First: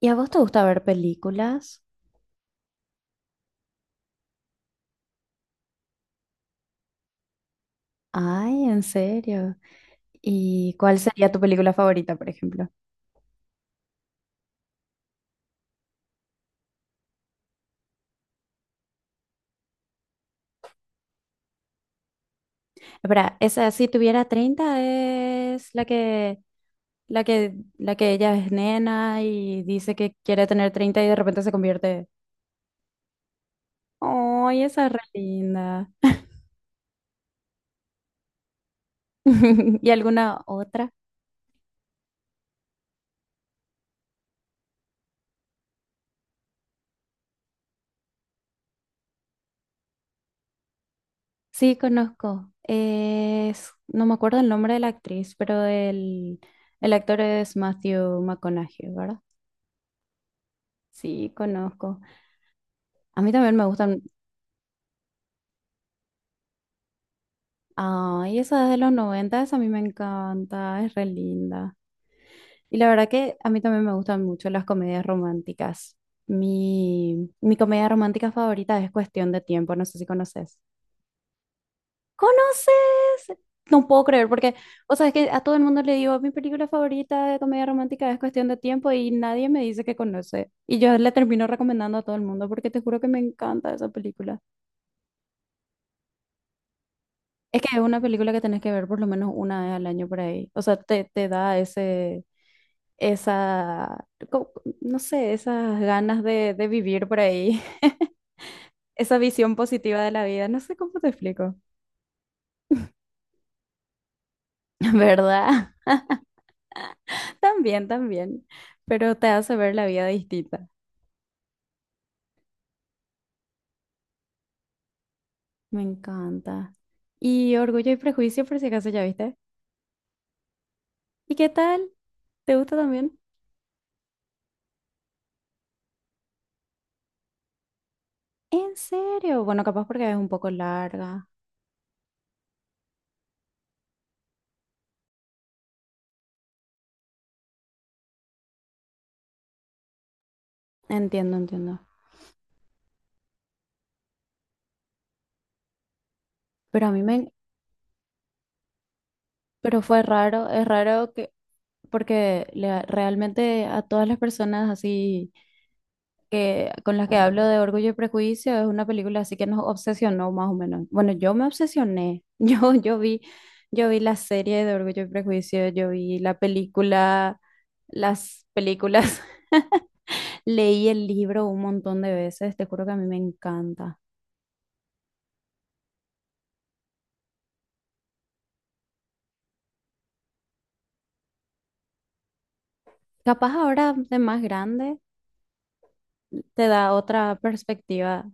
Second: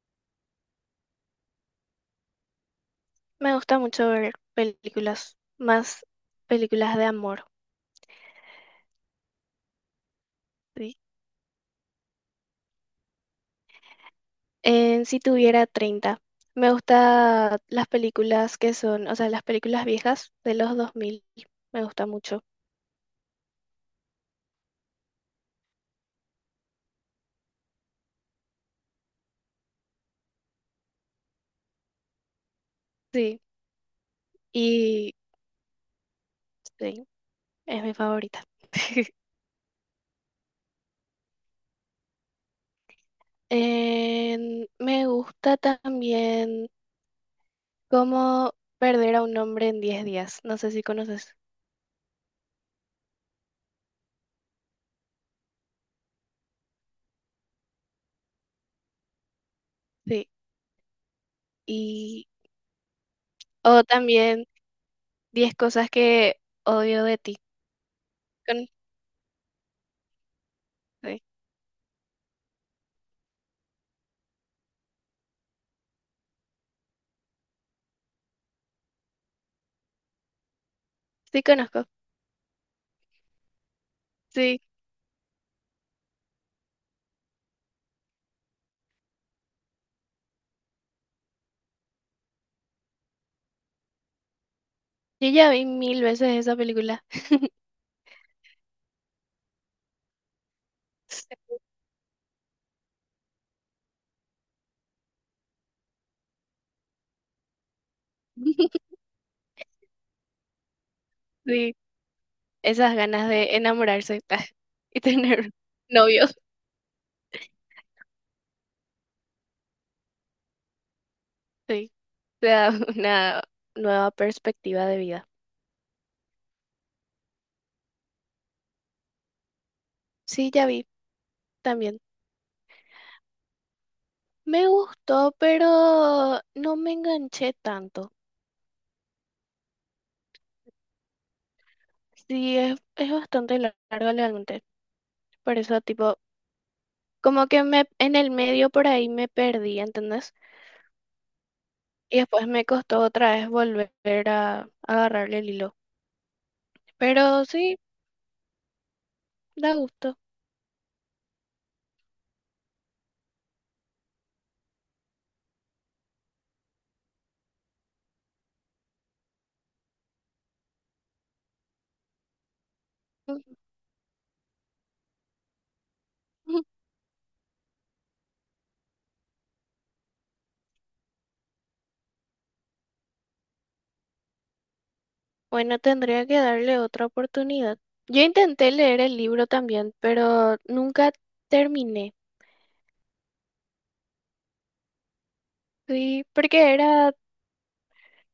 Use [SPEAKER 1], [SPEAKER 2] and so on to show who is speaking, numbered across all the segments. [SPEAKER 1] ¿Y a vos te gusta ver películas?
[SPEAKER 2] Me gusta mucho ver películas, más películas de amor.
[SPEAKER 1] Ay, en serio. ¿Y
[SPEAKER 2] ¿Sí?
[SPEAKER 1] cuál sería tu película favorita, por ejemplo?
[SPEAKER 2] En Si tuviera 30 me gusta las películas que son, o sea, las películas viejas de los 2000, me gusta mucho.
[SPEAKER 1] Espera, esa si tuviera 30 es la que ella es nena y dice que quiere tener 30 y de repente se convierte.
[SPEAKER 2] Sí,
[SPEAKER 1] Ay, esa es re
[SPEAKER 2] y
[SPEAKER 1] linda.
[SPEAKER 2] sí, es mi favorita.
[SPEAKER 1] ¿Y alguna otra?
[SPEAKER 2] Me gusta también cómo perder a un hombre en 10 días. No sé si conoces.
[SPEAKER 1] Sí, conozco. No me acuerdo el nombre de la actriz, pero el actor es Matthew McConaughey, ¿verdad?
[SPEAKER 2] Sí.
[SPEAKER 1] Sí, conozco.
[SPEAKER 2] Y,
[SPEAKER 1] A mí también me
[SPEAKER 2] o
[SPEAKER 1] gustan.
[SPEAKER 2] también 10 cosas que odio de ti.
[SPEAKER 1] Ay, esa
[SPEAKER 2] Con-
[SPEAKER 1] es de los 90, esa a mí me encanta, es re
[SPEAKER 2] sí,
[SPEAKER 1] linda. Y la verdad que a mí también me gustan mucho las comedias románticas. Mi comedia romántica favorita es Cuestión de Tiempo, no sé si conoces.
[SPEAKER 2] sí conozco.
[SPEAKER 1] ¿Conoces? No puedo creer, porque,
[SPEAKER 2] Sí,
[SPEAKER 1] o sea, es que a todo el mundo le digo, mi película favorita de comedia romántica es Cuestión de Tiempo y nadie me dice que conoce. Y yo le termino recomendando a todo el mundo porque te juro que me encanta esa película.
[SPEAKER 2] yo ya vi mil veces esa película.
[SPEAKER 1] Es que es una película que tenés que ver por lo menos una vez al año por ahí. O sea, te da esa, co- no sé, esas ganas de vivir por ahí, esa visión positiva de la vida, no sé cómo te explico,
[SPEAKER 2] Sí, esas ganas de enamorarse y tener
[SPEAKER 1] ¿verdad?
[SPEAKER 2] novios.
[SPEAKER 1] También, también, pero te hace ver la vida distinta.
[SPEAKER 2] Sí, te da una nueva perspectiva de vida.
[SPEAKER 1] Me encanta. Y Orgullo y Prejuicio, por si acaso ya viste.
[SPEAKER 2] Sí, ya vi
[SPEAKER 1] ¿Y qué tal?
[SPEAKER 2] también.
[SPEAKER 1] ¿Te gusta también?
[SPEAKER 2] Me gustó, pero no me enganché tanto.
[SPEAKER 1] ¿En serio? Bueno, capaz porque es un poco larga.
[SPEAKER 2] Sí, es bastante larga realmente. Por eso, tipo, como que me en el medio por ahí me perdí, ¿entendés?
[SPEAKER 1] Entiendo, entiendo.
[SPEAKER 2] Y después me costó otra vez volver a agarrarle el hilo.
[SPEAKER 1] Pero a mí me...
[SPEAKER 2] Pero sí, da
[SPEAKER 1] Pero fue
[SPEAKER 2] gusto.
[SPEAKER 1] raro, es raro que... porque realmente a todas las personas así que con las que hablo de Orgullo y Prejuicio es una película así que nos obsesionó más o menos. Bueno, yo me obsesioné. Yo vi la serie de Orgullo y Prejuicio, yo vi la película, las películas. Leí el libro un montón de veces, te juro que a mí me encanta.
[SPEAKER 2] Bueno, tendría que darle otra oportunidad. Yo intenté leer el libro también, pero nunca terminé.
[SPEAKER 1] Capaz ahora de más grande
[SPEAKER 2] Sí,
[SPEAKER 1] te
[SPEAKER 2] porque
[SPEAKER 1] da
[SPEAKER 2] era,
[SPEAKER 1] otra perspectiva.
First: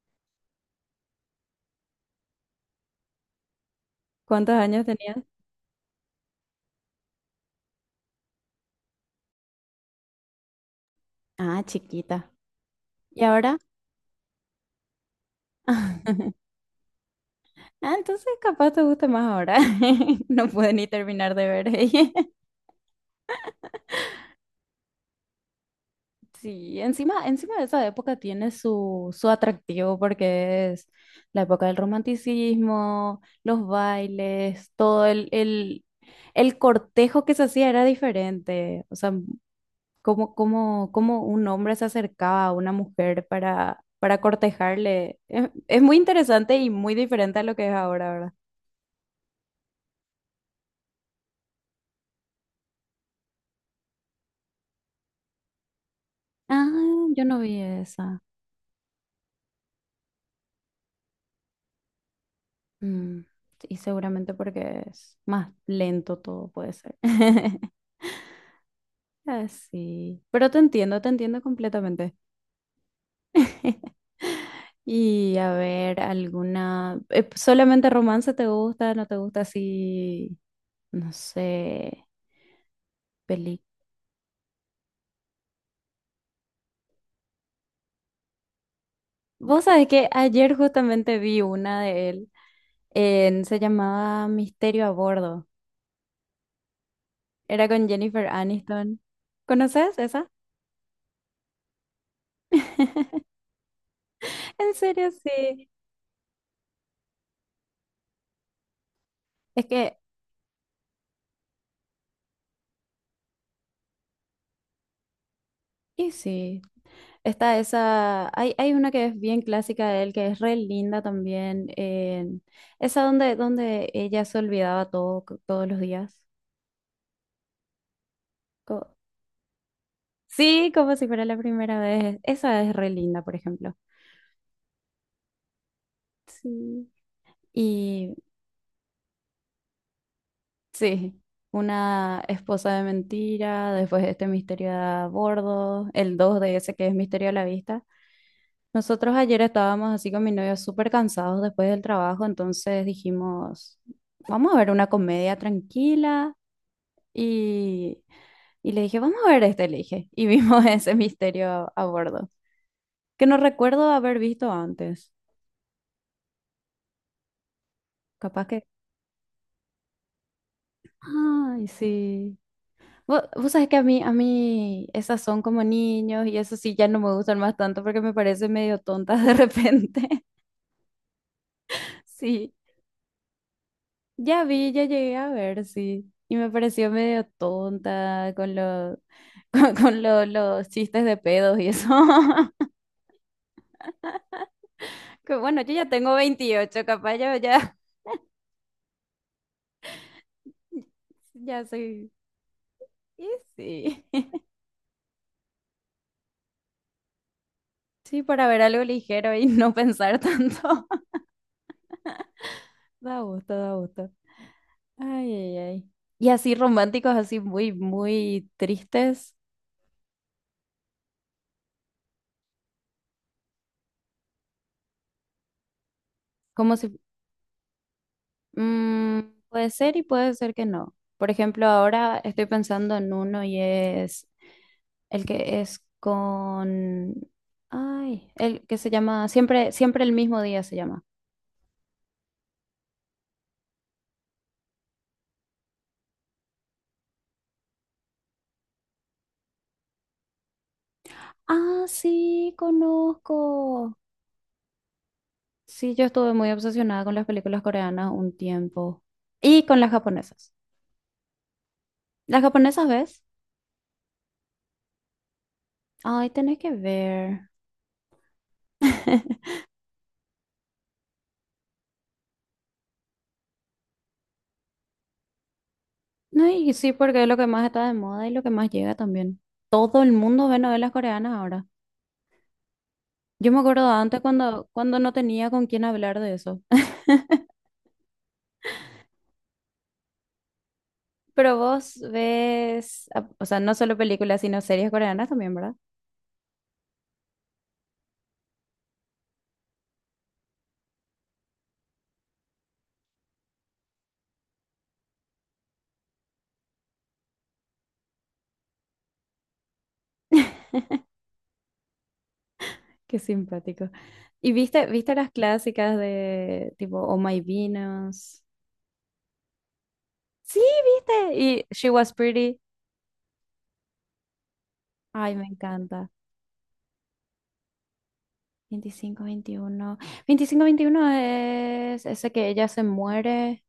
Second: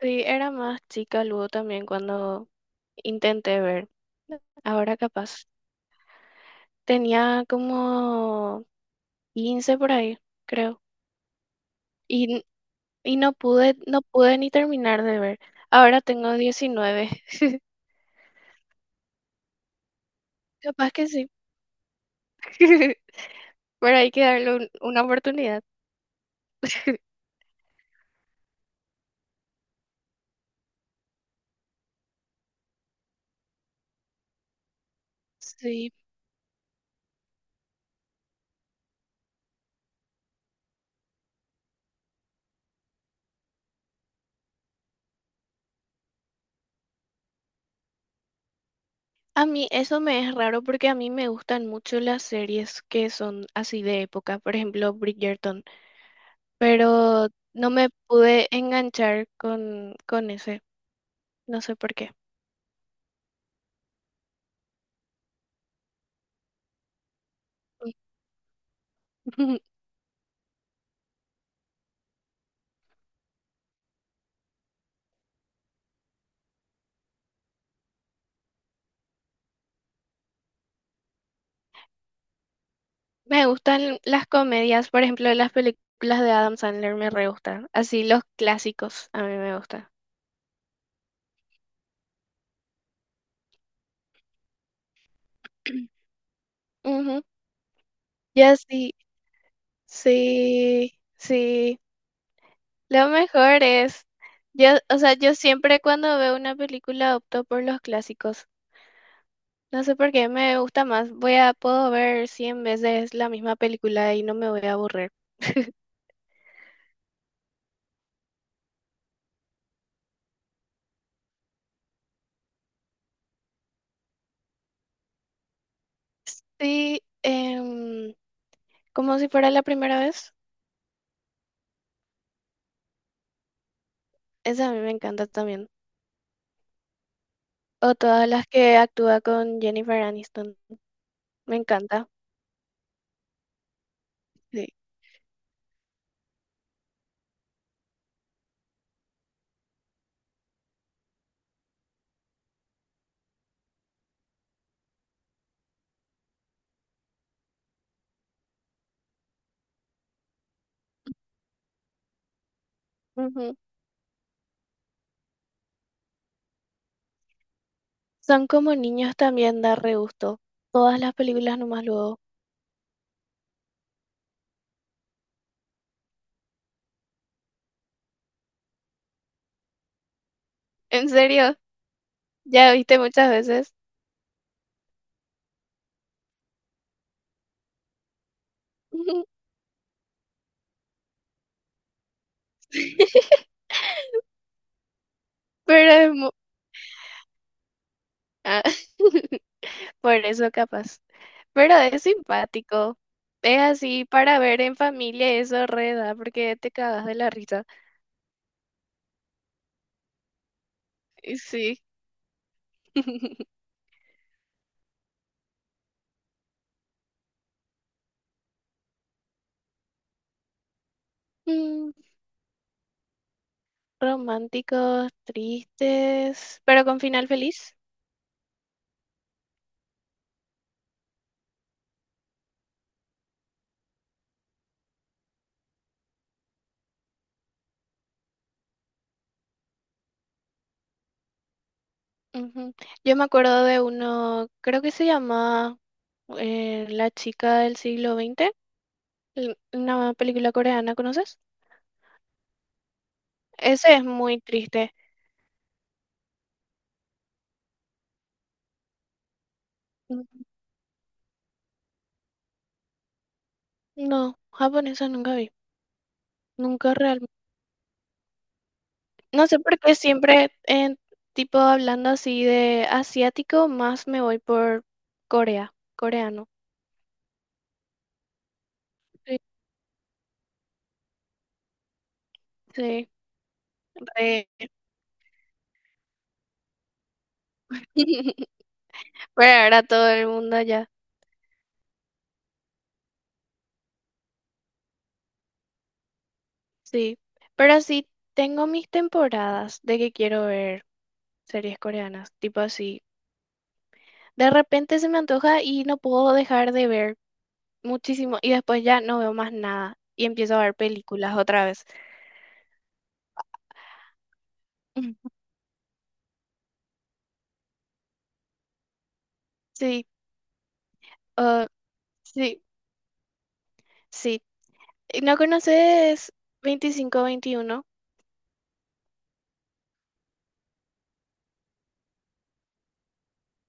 [SPEAKER 2] sí, era más chica luego también cuando intenté ver.
[SPEAKER 1] ¿Cuántos años
[SPEAKER 2] Ahora
[SPEAKER 1] tenías?
[SPEAKER 2] capaz. Tenía como 15 por ahí, creo.
[SPEAKER 1] Ah,
[SPEAKER 2] Y,
[SPEAKER 1] chiquita.
[SPEAKER 2] n- y
[SPEAKER 1] ¿Y
[SPEAKER 2] no
[SPEAKER 1] ahora?
[SPEAKER 2] pude, no pude ni terminar de ver. Ahora tengo 19.
[SPEAKER 1] Ah, entonces capaz te guste más ahora. No pude ni
[SPEAKER 2] Capaz que sí.
[SPEAKER 1] terminar de ver. Ella.
[SPEAKER 2] Pero hay que darle una oportunidad.
[SPEAKER 1] Sí, encima, encima de esa época tiene su atractivo porque es la época del romanticismo, los bailes, todo el, el,
[SPEAKER 2] Sí.
[SPEAKER 1] el cortejo que se hacía era diferente. O sea, cómo un hombre se acercaba a una mujer para, cortejarle. Es muy interesante y muy diferente a lo que es ahora, ¿verdad?
[SPEAKER 2] A mí eso me es raro porque a mí me gustan mucho las series que son así de época, por ejemplo Bridgerton,
[SPEAKER 1] Ah, yo
[SPEAKER 2] pero
[SPEAKER 1] no vi
[SPEAKER 2] no me
[SPEAKER 1] esa.
[SPEAKER 2] pude enganchar con ese, no sé por qué.
[SPEAKER 1] Mm, y seguramente porque es más lento todo puede ser. Así. Pero te entiendo completamente. Y a ver, alguna... ¿solamente romance te gusta? ¿No te gusta así? No sé,
[SPEAKER 2] Me
[SPEAKER 1] peli.
[SPEAKER 2] gustan las comedias, por ejemplo las películas de Adam Sandler me re gustan, así los clásicos a mí me
[SPEAKER 1] Vos
[SPEAKER 2] gustan.
[SPEAKER 1] sabés que ayer justamente vi una de él. Se llamaba Misterio a Bordo.
[SPEAKER 2] Ujú.
[SPEAKER 1] Era con Jennifer
[SPEAKER 2] Ya sí,
[SPEAKER 1] Aniston. ¿Conoces esa?
[SPEAKER 2] sí, sí. Lo mejor es, yo,
[SPEAKER 1] En
[SPEAKER 2] o
[SPEAKER 1] serio,
[SPEAKER 2] sea, yo
[SPEAKER 1] sí.
[SPEAKER 2] siempre cuando veo una película opto por los clásicos.
[SPEAKER 1] Es
[SPEAKER 2] No sé
[SPEAKER 1] que,
[SPEAKER 2] por qué me gusta más. Voy a, puedo ver 100 veces la misma película y no me voy a aburrir.
[SPEAKER 1] y sí. Está esa, hay una que es bien clásica de él, que es re linda también, esa donde, ella se olvidaba todo, todos los días.
[SPEAKER 2] Sí,
[SPEAKER 1] Co-
[SPEAKER 2] como si fuera la primera vez.
[SPEAKER 1] sí, como si fuera la primera vez. Esa es re linda, por ejemplo.
[SPEAKER 2] Esa a mí me encanta también.
[SPEAKER 1] Sí.
[SPEAKER 2] O
[SPEAKER 1] Y
[SPEAKER 2] todas las que actúa con Jennifer Aniston.
[SPEAKER 1] sí,
[SPEAKER 2] Me encanta.
[SPEAKER 1] una esposa de mentira, después este
[SPEAKER 2] Sí.
[SPEAKER 1] misterio a bordo, el 2 de ese que es misterio a la vista. Nosotros ayer estábamos así con mi novio súper cansados después del trabajo, entonces dijimos, vamos a ver una comedia tranquila y, y le dije, vamos a ver este, le dije, y vimos ese misterio a bordo, que no
[SPEAKER 2] Ujú.
[SPEAKER 1] recuerdo haber visto antes,
[SPEAKER 2] Son
[SPEAKER 1] capaz que...
[SPEAKER 2] como niños también, da re gusto. Todas las películas
[SPEAKER 1] Ay,
[SPEAKER 2] nomás luego.
[SPEAKER 1] sí. Vos sabés que a mí esas son como niños y eso sí ya no me gustan más tanto porque me parecen medio tontas de repente.
[SPEAKER 2] ¿En serio?
[SPEAKER 1] Sí,
[SPEAKER 2] Ya viste muchas veces.
[SPEAKER 1] ya llegué a ver, sí. Y me pareció medio tonta con los, los chistes de pedos y eso. Que bueno, yo ya
[SPEAKER 2] Pero es
[SPEAKER 1] tengo
[SPEAKER 2] mu-
[SPEAKER 1] 28 capaz yo ya,
[SPEAKER 2] ah, por eso capaz.
[SPEAKER 1] ya
[SPEAKER 2] Pero es
[SPEAKER 1] soy...
[SPEAKER 2] simpático.
[SPEAKER 1] Y
[SPEAKER 2] Es
[SPEAKER 1] sí.
[SPEAKER 2] así para ver en familia eso reda, porque te cagas de la risa.
[SPEAKER 1] Sí, para ver algo ligero y no pensar tanto.
[SPEAKER 2] Y sí.
[SPEAKER 1] Da gusto, da gusto. Ay, ay, ay. Y así románticos, así muy, muy tristes,
[SPEAKER 2] Mm, románticos, tristes,
[SPEAKER 1] como
[SPEAKER 2] pero con
[SPEAKER 1] si...
[SPEAKER 2] final feliz.
[SPEAKER 1] mm, puede ser y puede ser que no. Por ejemplo, ahora estoy pensando en uno y es el que es con... Ay, el que se llama... Siempre el mismo día se llama.
[SPEAKER 2] Ujú. Yo me acuerdo de uno, creo que se llama La chica del siglo XX, una película coreana, ¿conoces?
[SPEAKER 1] Ah, sí,
[SPEAKER 2] Ese
[SPEAKER 1] conozco.
[SPEAKER 2] es muy triste.
[SPEAKER 1] Sí, yo estuve muy obsesionada con las películas coreanas un tiempo. Y con las
[SPEAKER 2] N-
[SPEAKER 1] japonesas. ¿Las japonesas ves?
[SPEAKER 2] No, japonesa nunca vi,
[SPEAKER 1] Ay, tenés que
[SPEAKER 2] nunca.
[SPEAKER 1] ver.
[SPEAKER 2] No sé por qué siempre, en, tipo, hablando así de asiático, más me voy por Corea, coreano.
[SPEAKER 1] No, y sí, porque es lo que más está de moda y lo que más llega
[SPEAKER 2] Sí,
[SPEAKER 1] también. Todo el mundo ve novelas coreanas ahora.
[SPEAKER 2] sí,
[SPEAKER 1] Yo me acuerdo antes
[SPEAKER 2] re-
[SPEAKER 1] cuando no tenía con quién hablar de eso.
[SPEAKER 2] Pero ahora todo el mundo ya,
[SPEAKER 1] Pero vos ves, o sea, no solo películas, sino series coreanas también, ¿verdad?
[SPEAKER 2] sí. Pero sí tengo mis temporadas de que quiero ver series coreanas, tipo así. De repente se me antoja y no puedo dejar de ver muchísimo y después ya no veo más nada y empiezo a ver películas otra vez.
[SPEAKER 1] Qué simpático. ¿Y viste las clásicas de tipo Oh My Venus?
[SPEAKER 2] Sí,
[SPEAKER 1] Sí, viste.
[SPEAKER 2] ah,
[SPEAKER 1] Y She Was Pretty.
[SPEAKER 2] sí, sí.
[SPEAKER 1] Ay,
[SPEAKER 2] ¿No
[SPEAKER 1] me encanta.
[SPEAKER 2] conoces 25 21?
[SPEAKER 1] 25 21 25 21 es ese que ella se muere,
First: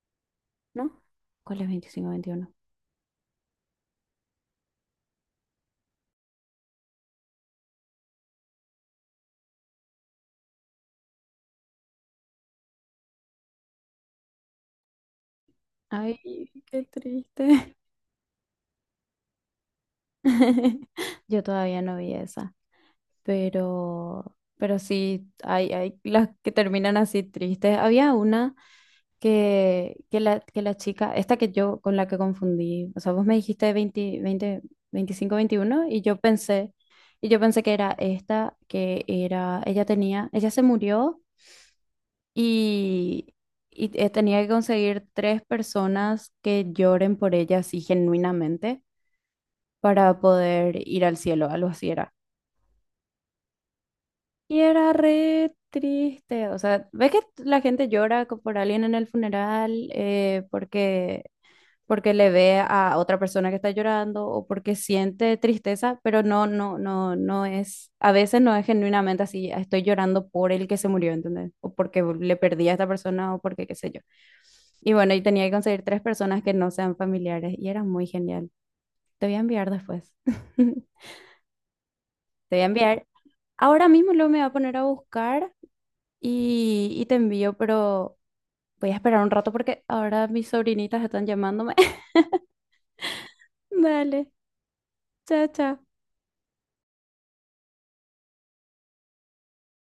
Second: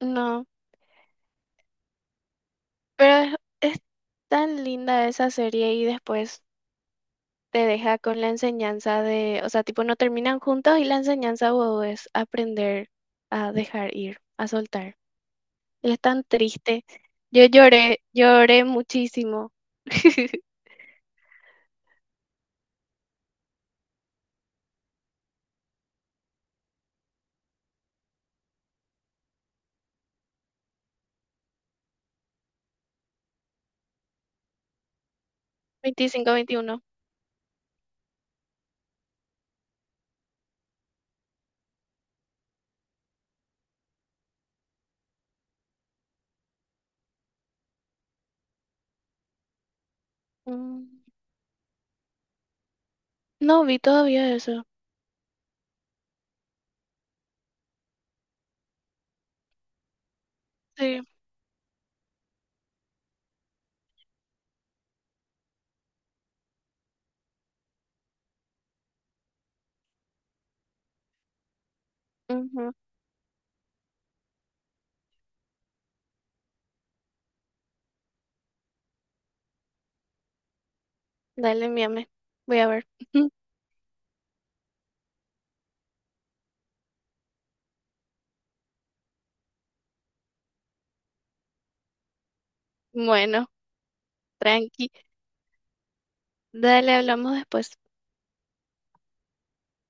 [SPEAKER 2] No,
[SPEAKER 1] ¿no? ¿Cuál es veinticinco veintiuno?
[SPEAKER 2] pero es tan linda esa serie y después te deja con la enseñanza de, o sea, tipo no terminan juntos y la enseñanza wow, es aprender a dejar ir, a soltar. Y es
[SPEAKER 1] Ay,
[SPEAKER 2] tan
[SPEAKER 1] qué
[SPEAKER 2] triste. Yo
[SPEAKER 1] triste.
[SPEAKER 2] lloré, lloré muchísimo.
[SPEAKER 1] Yo todavía no vi esa, pero sí, hay las que terminan así tristes. Había una que la chica, esta que yo con la que confundí, o sea, vos me dijiste 20, 20, 25, 21 y yo
[SPEAKER 2] veinticinco
[SPEAKER 1] pensé,
[SPEAKER 2] veintiuno
[SPEAKER 1] que era esta, que era, ella tenía, ella se murió y, y tenía que conseguir tres personas que lloren por ella así genuinamente. Para poder
[SPEAKER 2] Mm,
[SPEAKER 1] ir al cielo, algo así era.
[SPEAKER 2] no vi todavía
[SPEAKER 1] Y
[SPEAKER 2] eso.
[SPEAKER 1] era re triste, o sea, ves que la gente llora por alguien en el funeral eh,
[SPEAKER 2] Sí.
[SPEAKER 1] porque, porque le ve a otra persona que está llorando o porque siente tristeza, pero no, no, no, no es, a veces no es genuinamente así, "Ah, estoy llorando por el que se murió", ¿entendés? O porque le perdí
[SPEAKER 2] Ujú.
[SPEAKER 1] a esta persona o porque qué sé yo. Y bueno, y tenía que conseguir tres personas que no sean familiares y era muy genial. Te voy a enviar después.
[SPEAKER 2] Dale, envíame.
[SPEAKER 1] Te
[SPEAKER 2] Voy
[SPEAKER 1] voy a
[SPEAKER 2] a ver.
[SPEAKER 1] enviar. Ahora mismo luego me voy a poner a buscar y te envío, pero voy a esperar un rato porque ahora mis sobrinitas están llamándome.
[SPEAKER 2] Bueno,
[SPEAKER 1] Dale,
[SPEAKER 2] tranqui.
[SPEAKER 1] chao, chao.
[SPEAKER 2] Dale, hablamos después.